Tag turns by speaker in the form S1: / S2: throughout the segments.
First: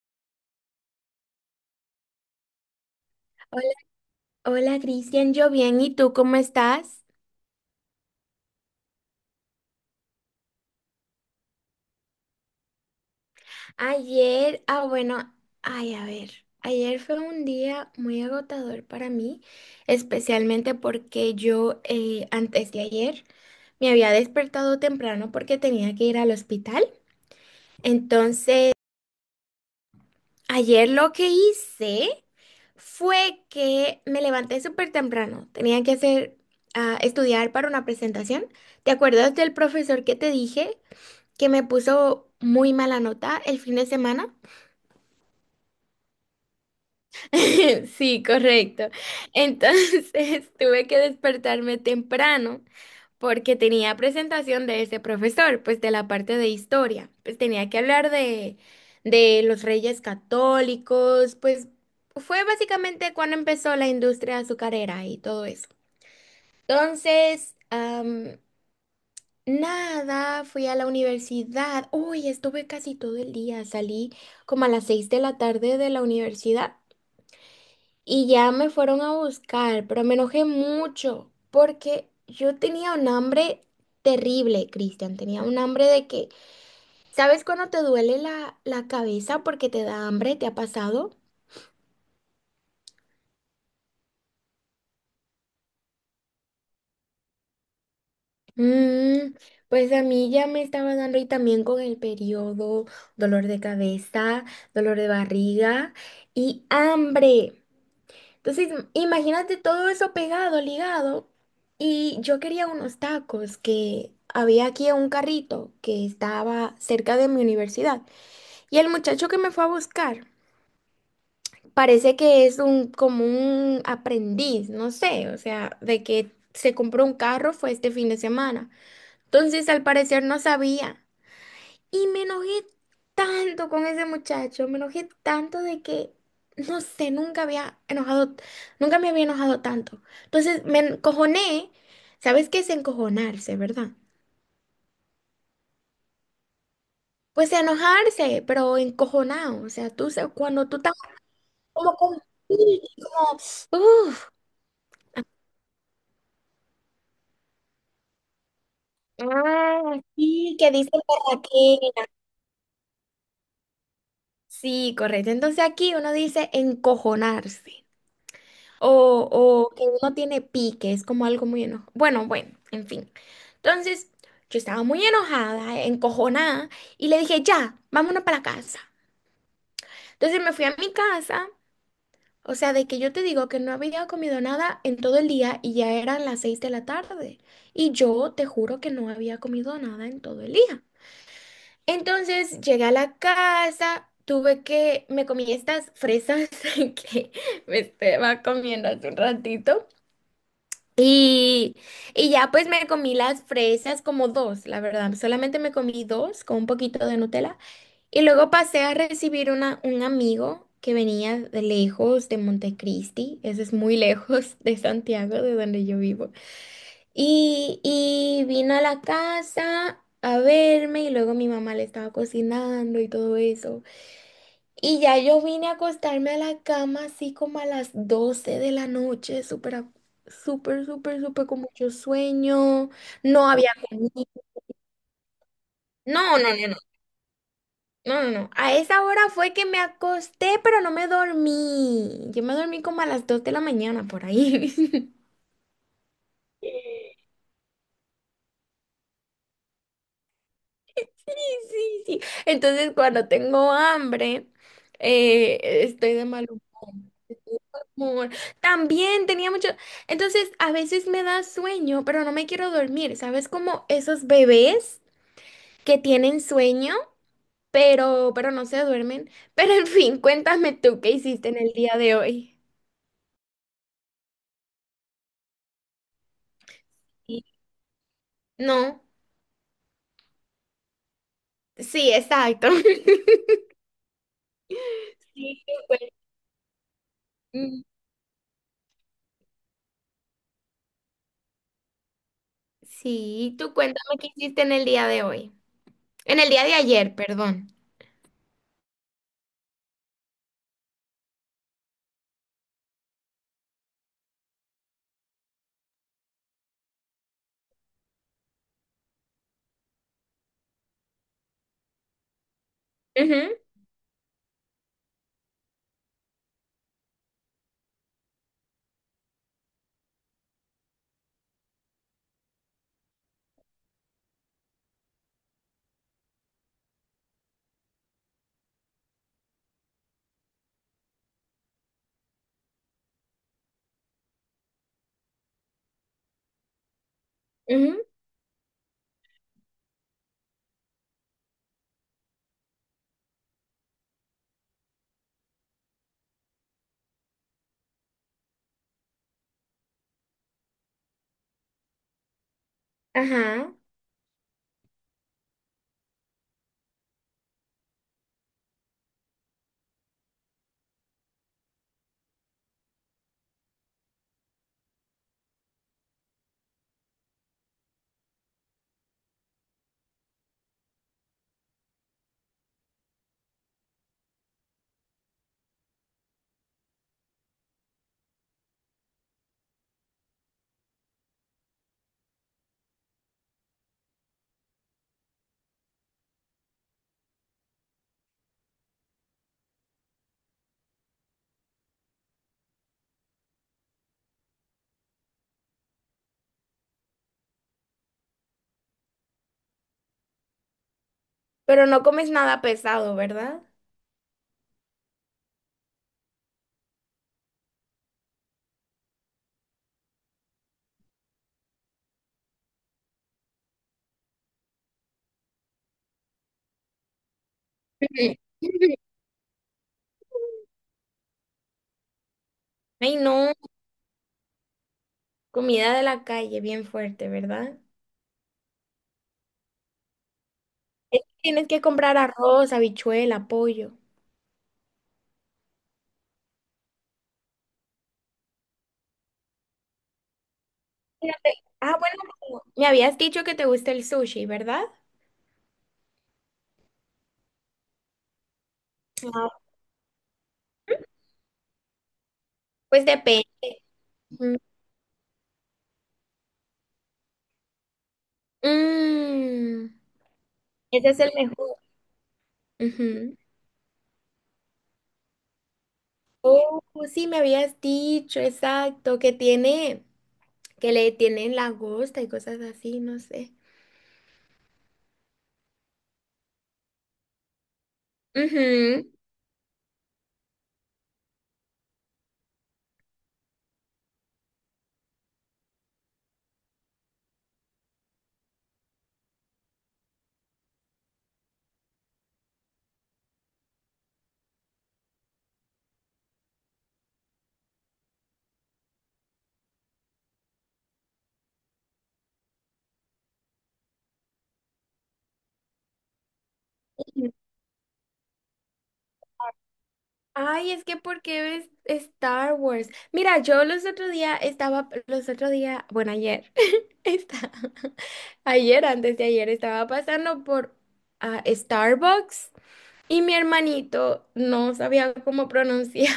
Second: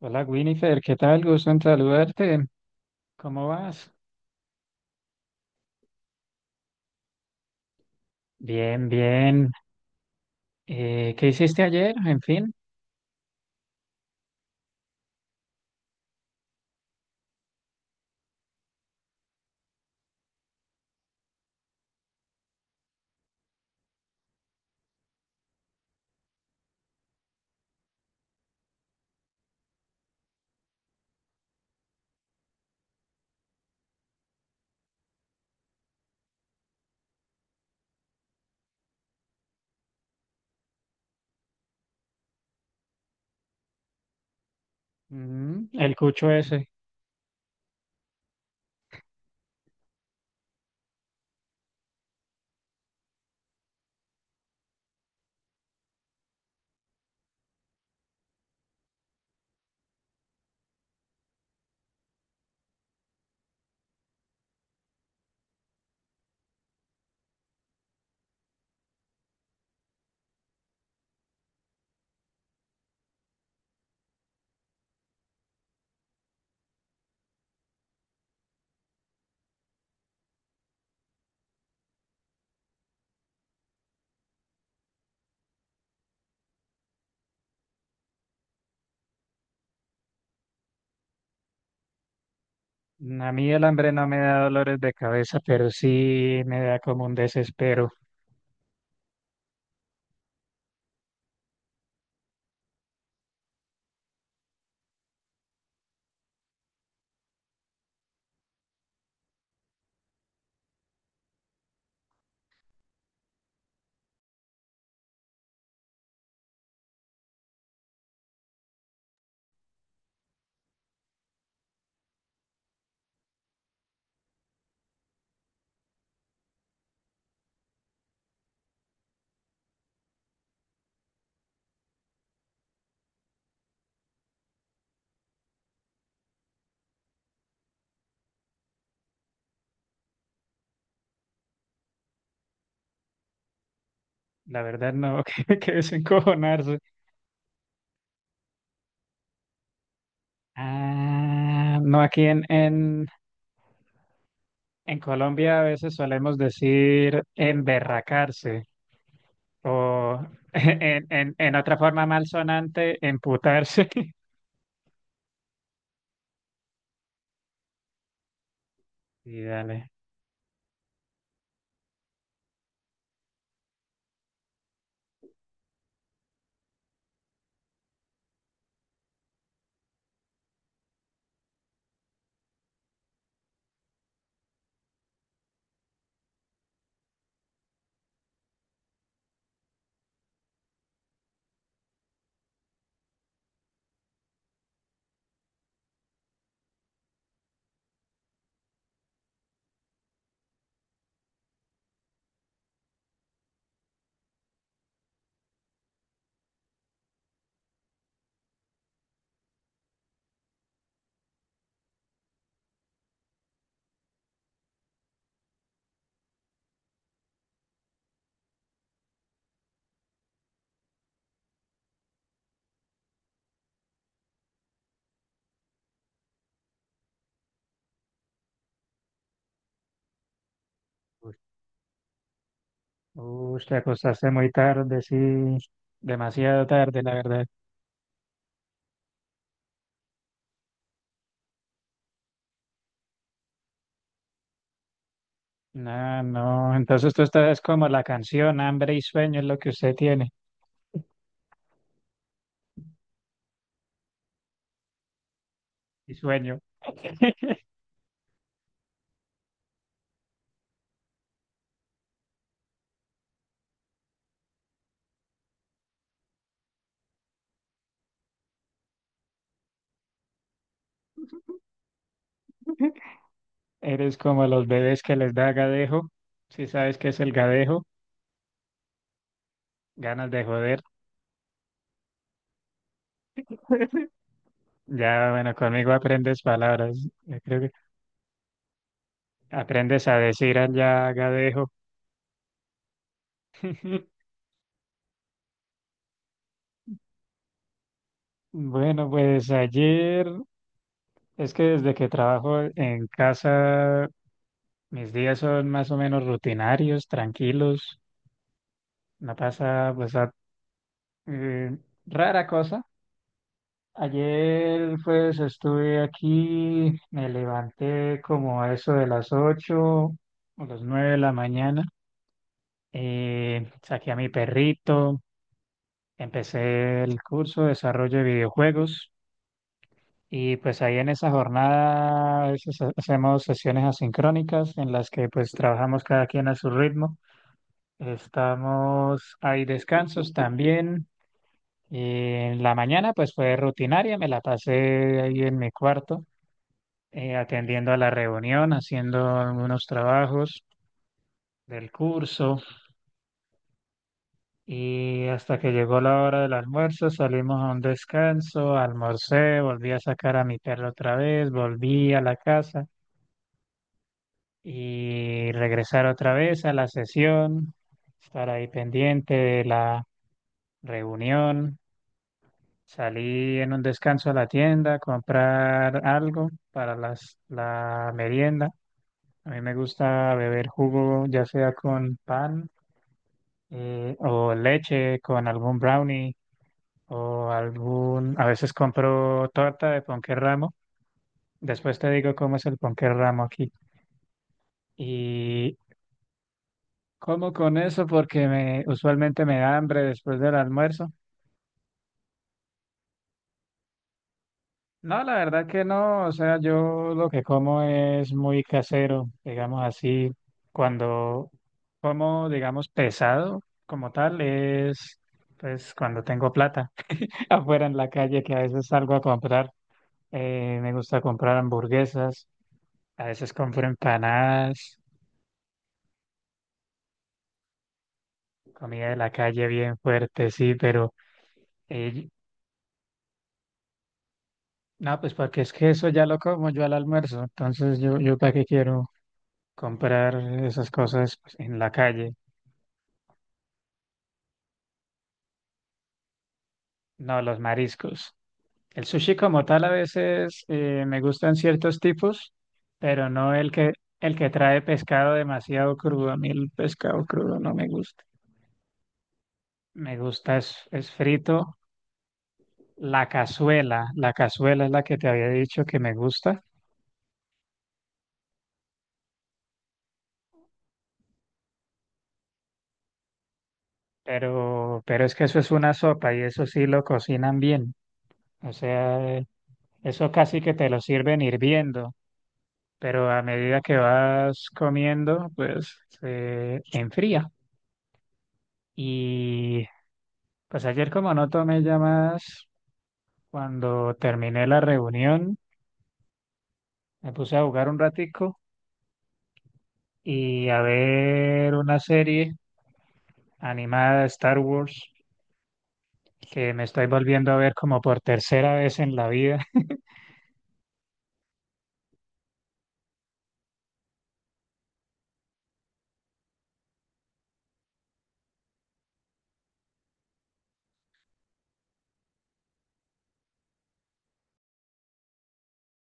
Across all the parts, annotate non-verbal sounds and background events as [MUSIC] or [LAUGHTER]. S1: Hola Winifred, ¿qué tal? Gusto en saludarte. ¿Cómo
S2: Hola,
S1: vas?
S2: hola Cristian, yo bien, ¿y tú cómo estás?
S1: Bien, bien. ¿Qué hiciste ayer? En fin.
S2: Ayer, ah bueno, ay a ver, ayer fue un día muy agotador para mí, especialmente porque yo antes de ayer me había despertado temprano porque tenía que ir al hospital. Entonces, ayer lo que hice fue que me levanté súper temprano, tenía que estudiar para una presentación. ¿Te acuerdas del profesor que te dije? Que me puso muy mala nota el fin de semana.
S1: Mm, el cucho ese.
S2: [LAUGHS] Sí, correcto. Entonces [LAUGHS] tuve que despertarme temprano porque tenía presentación de ese profesor, pues de la parte de historia. Pues tenía que hablar de los reyes católicos, pues fue básicamente cuando empezó la industria azucarera y todo eso. Entonces, nada, fui a la universidad. Uy, estuve casi todo el día. Salí como a las 6 de la tarde de la universidad y ya me fueron a buscar, pero me enojé mucho porque yo tenía un hambre terrible, Cristian. Tenía un hambre de que, ¿sabes cuando te duele la cabeza porque te da hambre? ¿Te ha pasado?
S1: Mm, a mí el hambre no me da dolores de cabeza, pero sí me da como un desespero.
S2: Mm, pues a mí ya me estaba dando y también con el periodo, dolor de cabeza, dolor de barriga y hambre. Entonces, imagínate todo eso pegado, ligado. Y yo quería unos tacos que había aquí en un carrito que estaba cerca de mi universidad. Y el muchacho que me fue a buscar parece que es un como un aprendiz, no sé, o sea, de que se compró un carro fue este fin de semana. Entonces, al parecer no sabía. Y me enojé tanto con ese muchacho, me enojé tanto de que, no sé, nunca había enojado, nunca me había enojado tanto. Entonces me encojoné, ¿sabes qué es encojonarse, verdad?
S1: La verdad no, [LAUGHS] que desencojonarse.
S2: Pues enojarse, pero encojonado, o sea, cuando tú estás
S1: Ah,
S2: como
S1: no,
S2: con
S1: aquí en, en,
S2: como, uff,
S1: en Colombia a veces solemos decir emberracarse
S2: ah,
S1: o [LAUGHS]
S2: sí, que dice
S1: en, en,
S2: por
S1: en otra
S2: aquí.
S1: forma malsonante, emputarse. [LAUGHS]
S2: Sí, correcto. Entonces aquí uno dice encojonarse. O,
S1: Y
S2: o que
S1: dale.
S2: uno tiene pique, es como algo muy enojado. Bueno, bueno, en fin. Entonces, yo estaba muy enojada, encojonada, y le dije, ya, vámonos para la casa. Entonces me fui a mi casa, o sea, de que yo te digo que no había comido nada en todo el día y ya eran las 6 de la tarde. Y yo te juro que no había comido nada en todo el día. Entonces llegué a la casa, me comí estas fresas [LAUGHS] que me estaba comiendo hace un ratito. Y, y ya pues me comí las fresas como dos, la verdad. Solamente me comí dos con un poquito de Nutella. Y luego pasé a recibir un amigo que venía de lejos, de Montecristi. Eso es muy [LAUGHS] lejos de Santiago, de donde yo vivo. Y vino a la casa a verme y luego mi mamá le estaba cocinando y todo eso. Y ya yo vine a acostarme a la cama así como a las 12 de la noche, súper, a- súper, súper, súper con mucho sueño. No
S1: Uy,
S2: había
S1: te
S2: comido.
S1: acostaste muy tarde, sí,
S2: No, no,
S1: demasiado
S2: no, no,
S1: tarde, la verdad.
S2: no, no. no. A esa hora fue que me acosté, pero no me dormí. Yo me dormí como a las 2 de la mañana por ahí. [LAUGHS]
S1: No, no, entonces tú estás como la canción, hambre y sueño es lo que usted tiene,
S2: Sí, sí, sí. Entonces cuando tengo hambre, estoy
S1: y
S2: de mal
S1: sueño.
S2: amor. También tenía mucho. Entonces, a veces me da sueño, pero no me quiero dormir. ¿Sabes? Como esos bebés que tienen sueño, pero no se duermen. [LAUGHS] Pero en fin, cuéntame tú qué hiciste en el día de hoy.
S1: [LAUGHS] Eres como los bebés que les da gadejo, si sabes qué es el
S2: Sí.
S1: gadejo,
S2: No,
S1: ganas de joder.
S2: sí, exacto. [LAUGHS]
S1: [LAUGHS] Ya, bueno,
S2: Sí, tú
S1: conmigo
S2: cuen-
S1: aprendes palabras, yo creo que
S2: Mm,
S1: aprendes a decir allá gadejo.
S2: sí, tú cuéntame
S1: [LAUGHS]
S2: qué hiciste en el día de hoy. En el día de ayer, perdón.
S1: Bueno, pues ayer, es que desde que trabajo en casa mis días son más o menos rutinarios, tranquilos. No pasa, pues, eh, rara cosa.
S2: Ujú,
S1: Ayer, pues, estuve aquí, me levanté como a eso de las 8 o las 9 de la mañana. Saqué a mi perrito, empecé el curso de desarrollo de videojuegos. Y pues ahí en esa jornada a veces hacemos sesiones asincrónicas en las que pues trabajamos cada quien a su ritmo.
S2: ujú,
S1: Estamos, hay descansos también. Y en la mañana pues fue rutinaria, me la pasé ahí en mi cuarto, atendiendo a la reunión, haciendo algunos trabajos del curso,
S2: ajá.
S1: y hasta que llegó la hora del almuerzo salimos a un descanso, almorcé, volví a sacar a mi perro otra vez, volví a la casa y regresar otra vez a la sesión, estar ahí pendiente de la reunión. Salí en un descanso a la tienda a comprar algo para la merienda. A mí me gusta beber jugo, ya sea con pan o leche, con algún brownie o algún... A veces compro torta de ponqué ramo. Después te digo cómo es el ponqué ramo aquí. Y como con eso porque me, usualmente me da hambre después del almuerzo.
S2: Pero no comes nada pesado, ¿verdad?
S1: No, la verdad que no, o sea, yo lo que como es muy casero, digamos así, cuando como, digamos, pesado como tal, es pues cuando tengo plata [LAUGHS] afuera en la
S2: Ujú.
S1: calle que a veces salgo
S2: [LAUGHS]
S1: a comprar, me gusta comprar hamburguesas,
S2: Ay,
S1: a veces
S2: no.
S1: compro empanadas,
S2: Comida de la calle, bien fuerte, ¿verdad?
S1: comida de la calle bien fuerte, sí, pero
S2: Es que tienes que comprar
S1: eh,
S2: arroz, habichuela, pollo.
S1: no, pues porque es que eso ya lo como yo al almuerzo, entonces yo para qué quiero comprar esas cosas
S2: Fíjate,
S1: pues, en la
S2: ah, bueno,
S1: calle.
S2: como me habías dicho que te gusta el sushi, ¿verdad?
S1: No, los mariscos. El sushi
S2: Ah.
S1: como tal a veces me gustan ciertos tipos,
S2: Pues
S1: pero
S2: depende.
S1: no el que
S2: Ujú.
S1: trae pescado demasiado crudo. A mí el pescado crudo no me gusta.
S2: Mm,
S1: Me gusta es
S2: ese es el
S1: frito.
S2: mejor. Ujú.
S1: La cazuela es la que te había dicho que me gusta,
S2: Oh, sí, me habías dicho, exacto, que tiene, que le tienen langosta y cosas así, no sé.
S1: pero es que eso es una sopa y eso sí lo cocinan bien. O
S2: Ujú.
S1: sea, eso casi que te lo sirven hirviendo, pero a medida que vas comiendo, pues se enfría. Y pues ayer como no tomé llamadas, cuando terminé la reunión, me puse a jugar un ratico y a ver una serie animada de Star Wars que me estoy volviendo a ver como por tercera vez en la vida.
S2: Ay, es que ¿por qué ves Star Wars? Mira, yo los otro día, bueno, ayer, [LAUGHS] está, ayer, antes de ayer, estaba pasando por ah, Starbucks y mi hermanito no sabía cómo pronunciar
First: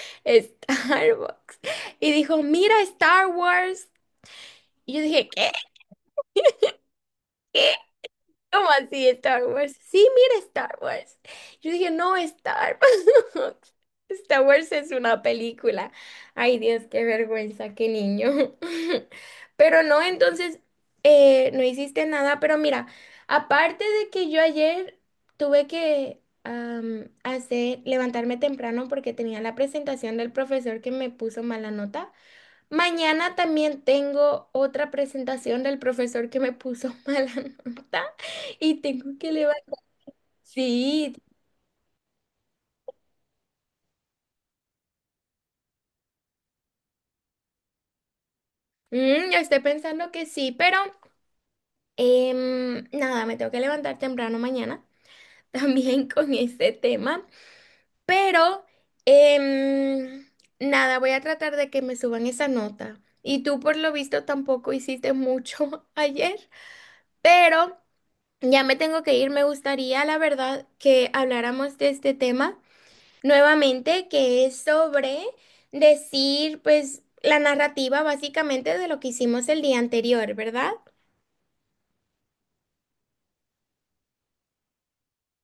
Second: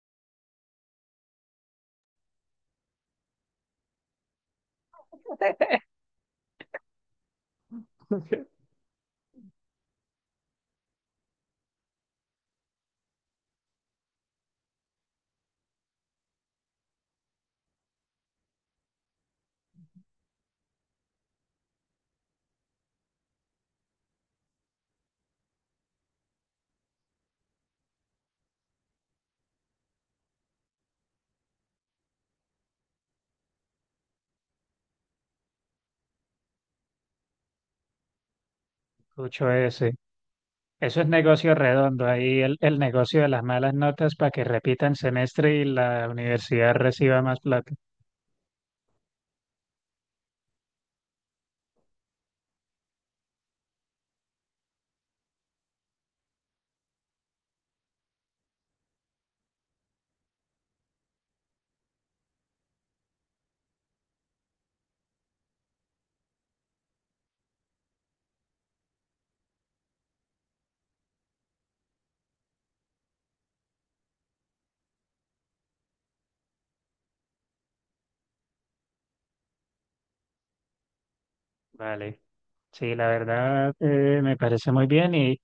S2: [LAUGHS] Starbucks y dijo, mira, Star Wars. Y yo dije, ¿qué?
S1: [LAUGHS]
S2: ¿Cómo así Star Wars? Sí, mira Star Wars. Yo dije, no, Star Wars. [LAUGHS] Star Wars es una película. Ay, Dios, qué vergüenza, qué niño. [LAUGHS] Pero no, entonces, no hiciste nada. Pero mira, aparte de que yo ayer tuve que levantarme temprano porque tenía la presentación del profesor que me puso mala nota. Mañana también tengo otra presentación del profesor que me puso mala [LAUGHS] nota y tengo que
S1: Escucho
S2: levantar.
S1: ese. Eso es
S2: Sí,
S1: negocio redondo, ahí el negocio de las malas notas para que repitan semestre y la universidad reciba más plata.
S2: mm, yo estoy pensando que sí, pero nada, me tengo que levantar temprano mañana [LAUGHS] también con este tema. Pero em, nada, voy a tratar de que me suban esa nota. Y tú por lo visto tampoco hiciste mucho [LAUGHS] ayer, pero ya me tengo que ir. Me gustaría, la verdad, que habláramos de este tema nuevamente, que es sobre decir, pues, la narrativa básicamente de lo que hicimos el día anterior, ¿verdad?
S1: Vale. Sí, la verdad me parece muy bien. Y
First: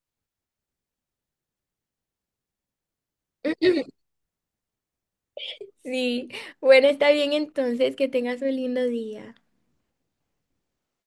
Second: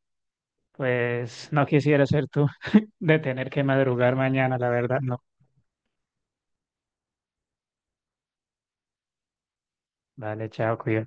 S1: pues no quisiera ser tú [LAUGHS] de tener que
S2: [LAUGHS]
S1: madrugar mañana, la verdad, no.
S2: Sí, bueno, está bien entonces, que tengas un lindo día.
S1: Vale, chao, cuídate.